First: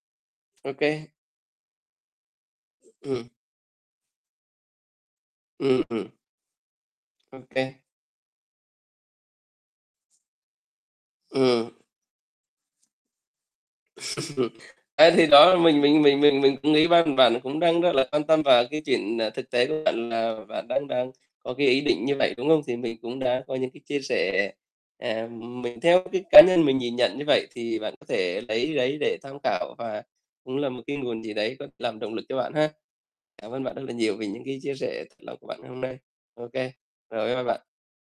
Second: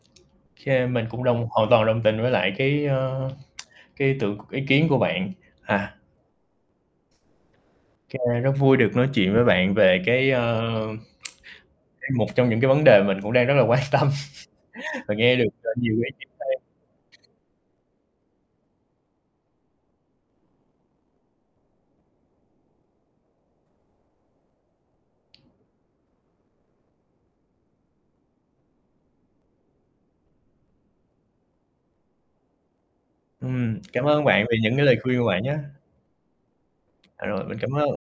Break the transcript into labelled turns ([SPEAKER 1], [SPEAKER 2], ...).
[SPEAKER 1] Ô
[SPEAKER 2] Kê, mình
[SPEAKER 1] kê.
[SPEAKER 2] cũng đồng hoàn toàn đồng tình với lại cái,
[SPEAKER 1] Ừm.
[SPEAKER 2] ơ, cái ý tưởng c ý kiến của bạn.
[SPEAKER 1] Ừm,
[SPEAKER 2] À.
[SPEAKER 1] ừm. Ô kê.
[SPEAKER 2] Kê, rất vui được nói chuyện với bạn về cái, ơ,
[SPEAKER 1] Ừm.
[SPEAKER 2] cái một trong những cái vấn đề mình cũng đang rất là quan tâm
[SPEAKER 1] À,
[SPEAKER 2] và
[SPEAKER 1] thì
[SPEAKER 2] nghe
[SPEAKER 1] đó
[SPEAKER 2] được,
[SPEAKER 1] là
[SPEAKER 2] à,
[SPEAKER 1] mình
[SPEAKER 2] nhiều
[SPEAKER 1] mình
[SPEAKER 2] ý
[SPEAKER 1] mình
[SPEAKER 2] kiến
[SPEAKER 1] mình mình cũng nghĩ ban
[SPEAKER 2] hay.
[SPEAKER 1] bạn cũng đang rất là quan tâm vào cái chuyện, à, thực tế của bạn là bạn đang đang có cái ý định như vậy, đúng không? Thì mình cũng đã có những cái chia sẻ, à, mình theo cái cá nhân mình nhìn nhận như vậy, thì bạn có thể lấy đấy để tham khảo và cũng là một cái nguồn gì đấy có làm động lực cho bạn ha. Cảm ơn bạn
[SPEAKER 2] Ừm,
[SPEAKER 1] rất là
[SPEAKER 2] cảm
[SPEAKER 1] nhiều
[SPEAKER 2] ơn
[SPEAKER 1] vì những
[SPEAKER 2] bạn vì
[SPEAKER 1] cái
[SPEAKER 2] những
[SPEAKER 1] chia
[SPEAKER 2] cái lời
[SPEAKER 1] sẻ thật
[SPEAKER 2] khuyên của
[SPEAKER 1] lòng
[SPEAKER 2] bạn
[SPEAKER 1] của
[SPEAKER 2] nhá.
[SPEAKER 1] bạn ngày hôm nay. Ô kê.
[SPEAKER 2] À,
[SPEAKER 1] Rồi, bye bye
[SPEAKER 2] rồi, mình
[SPEAKER 1] bạn.
[SPEAKER 2] cảm ơn.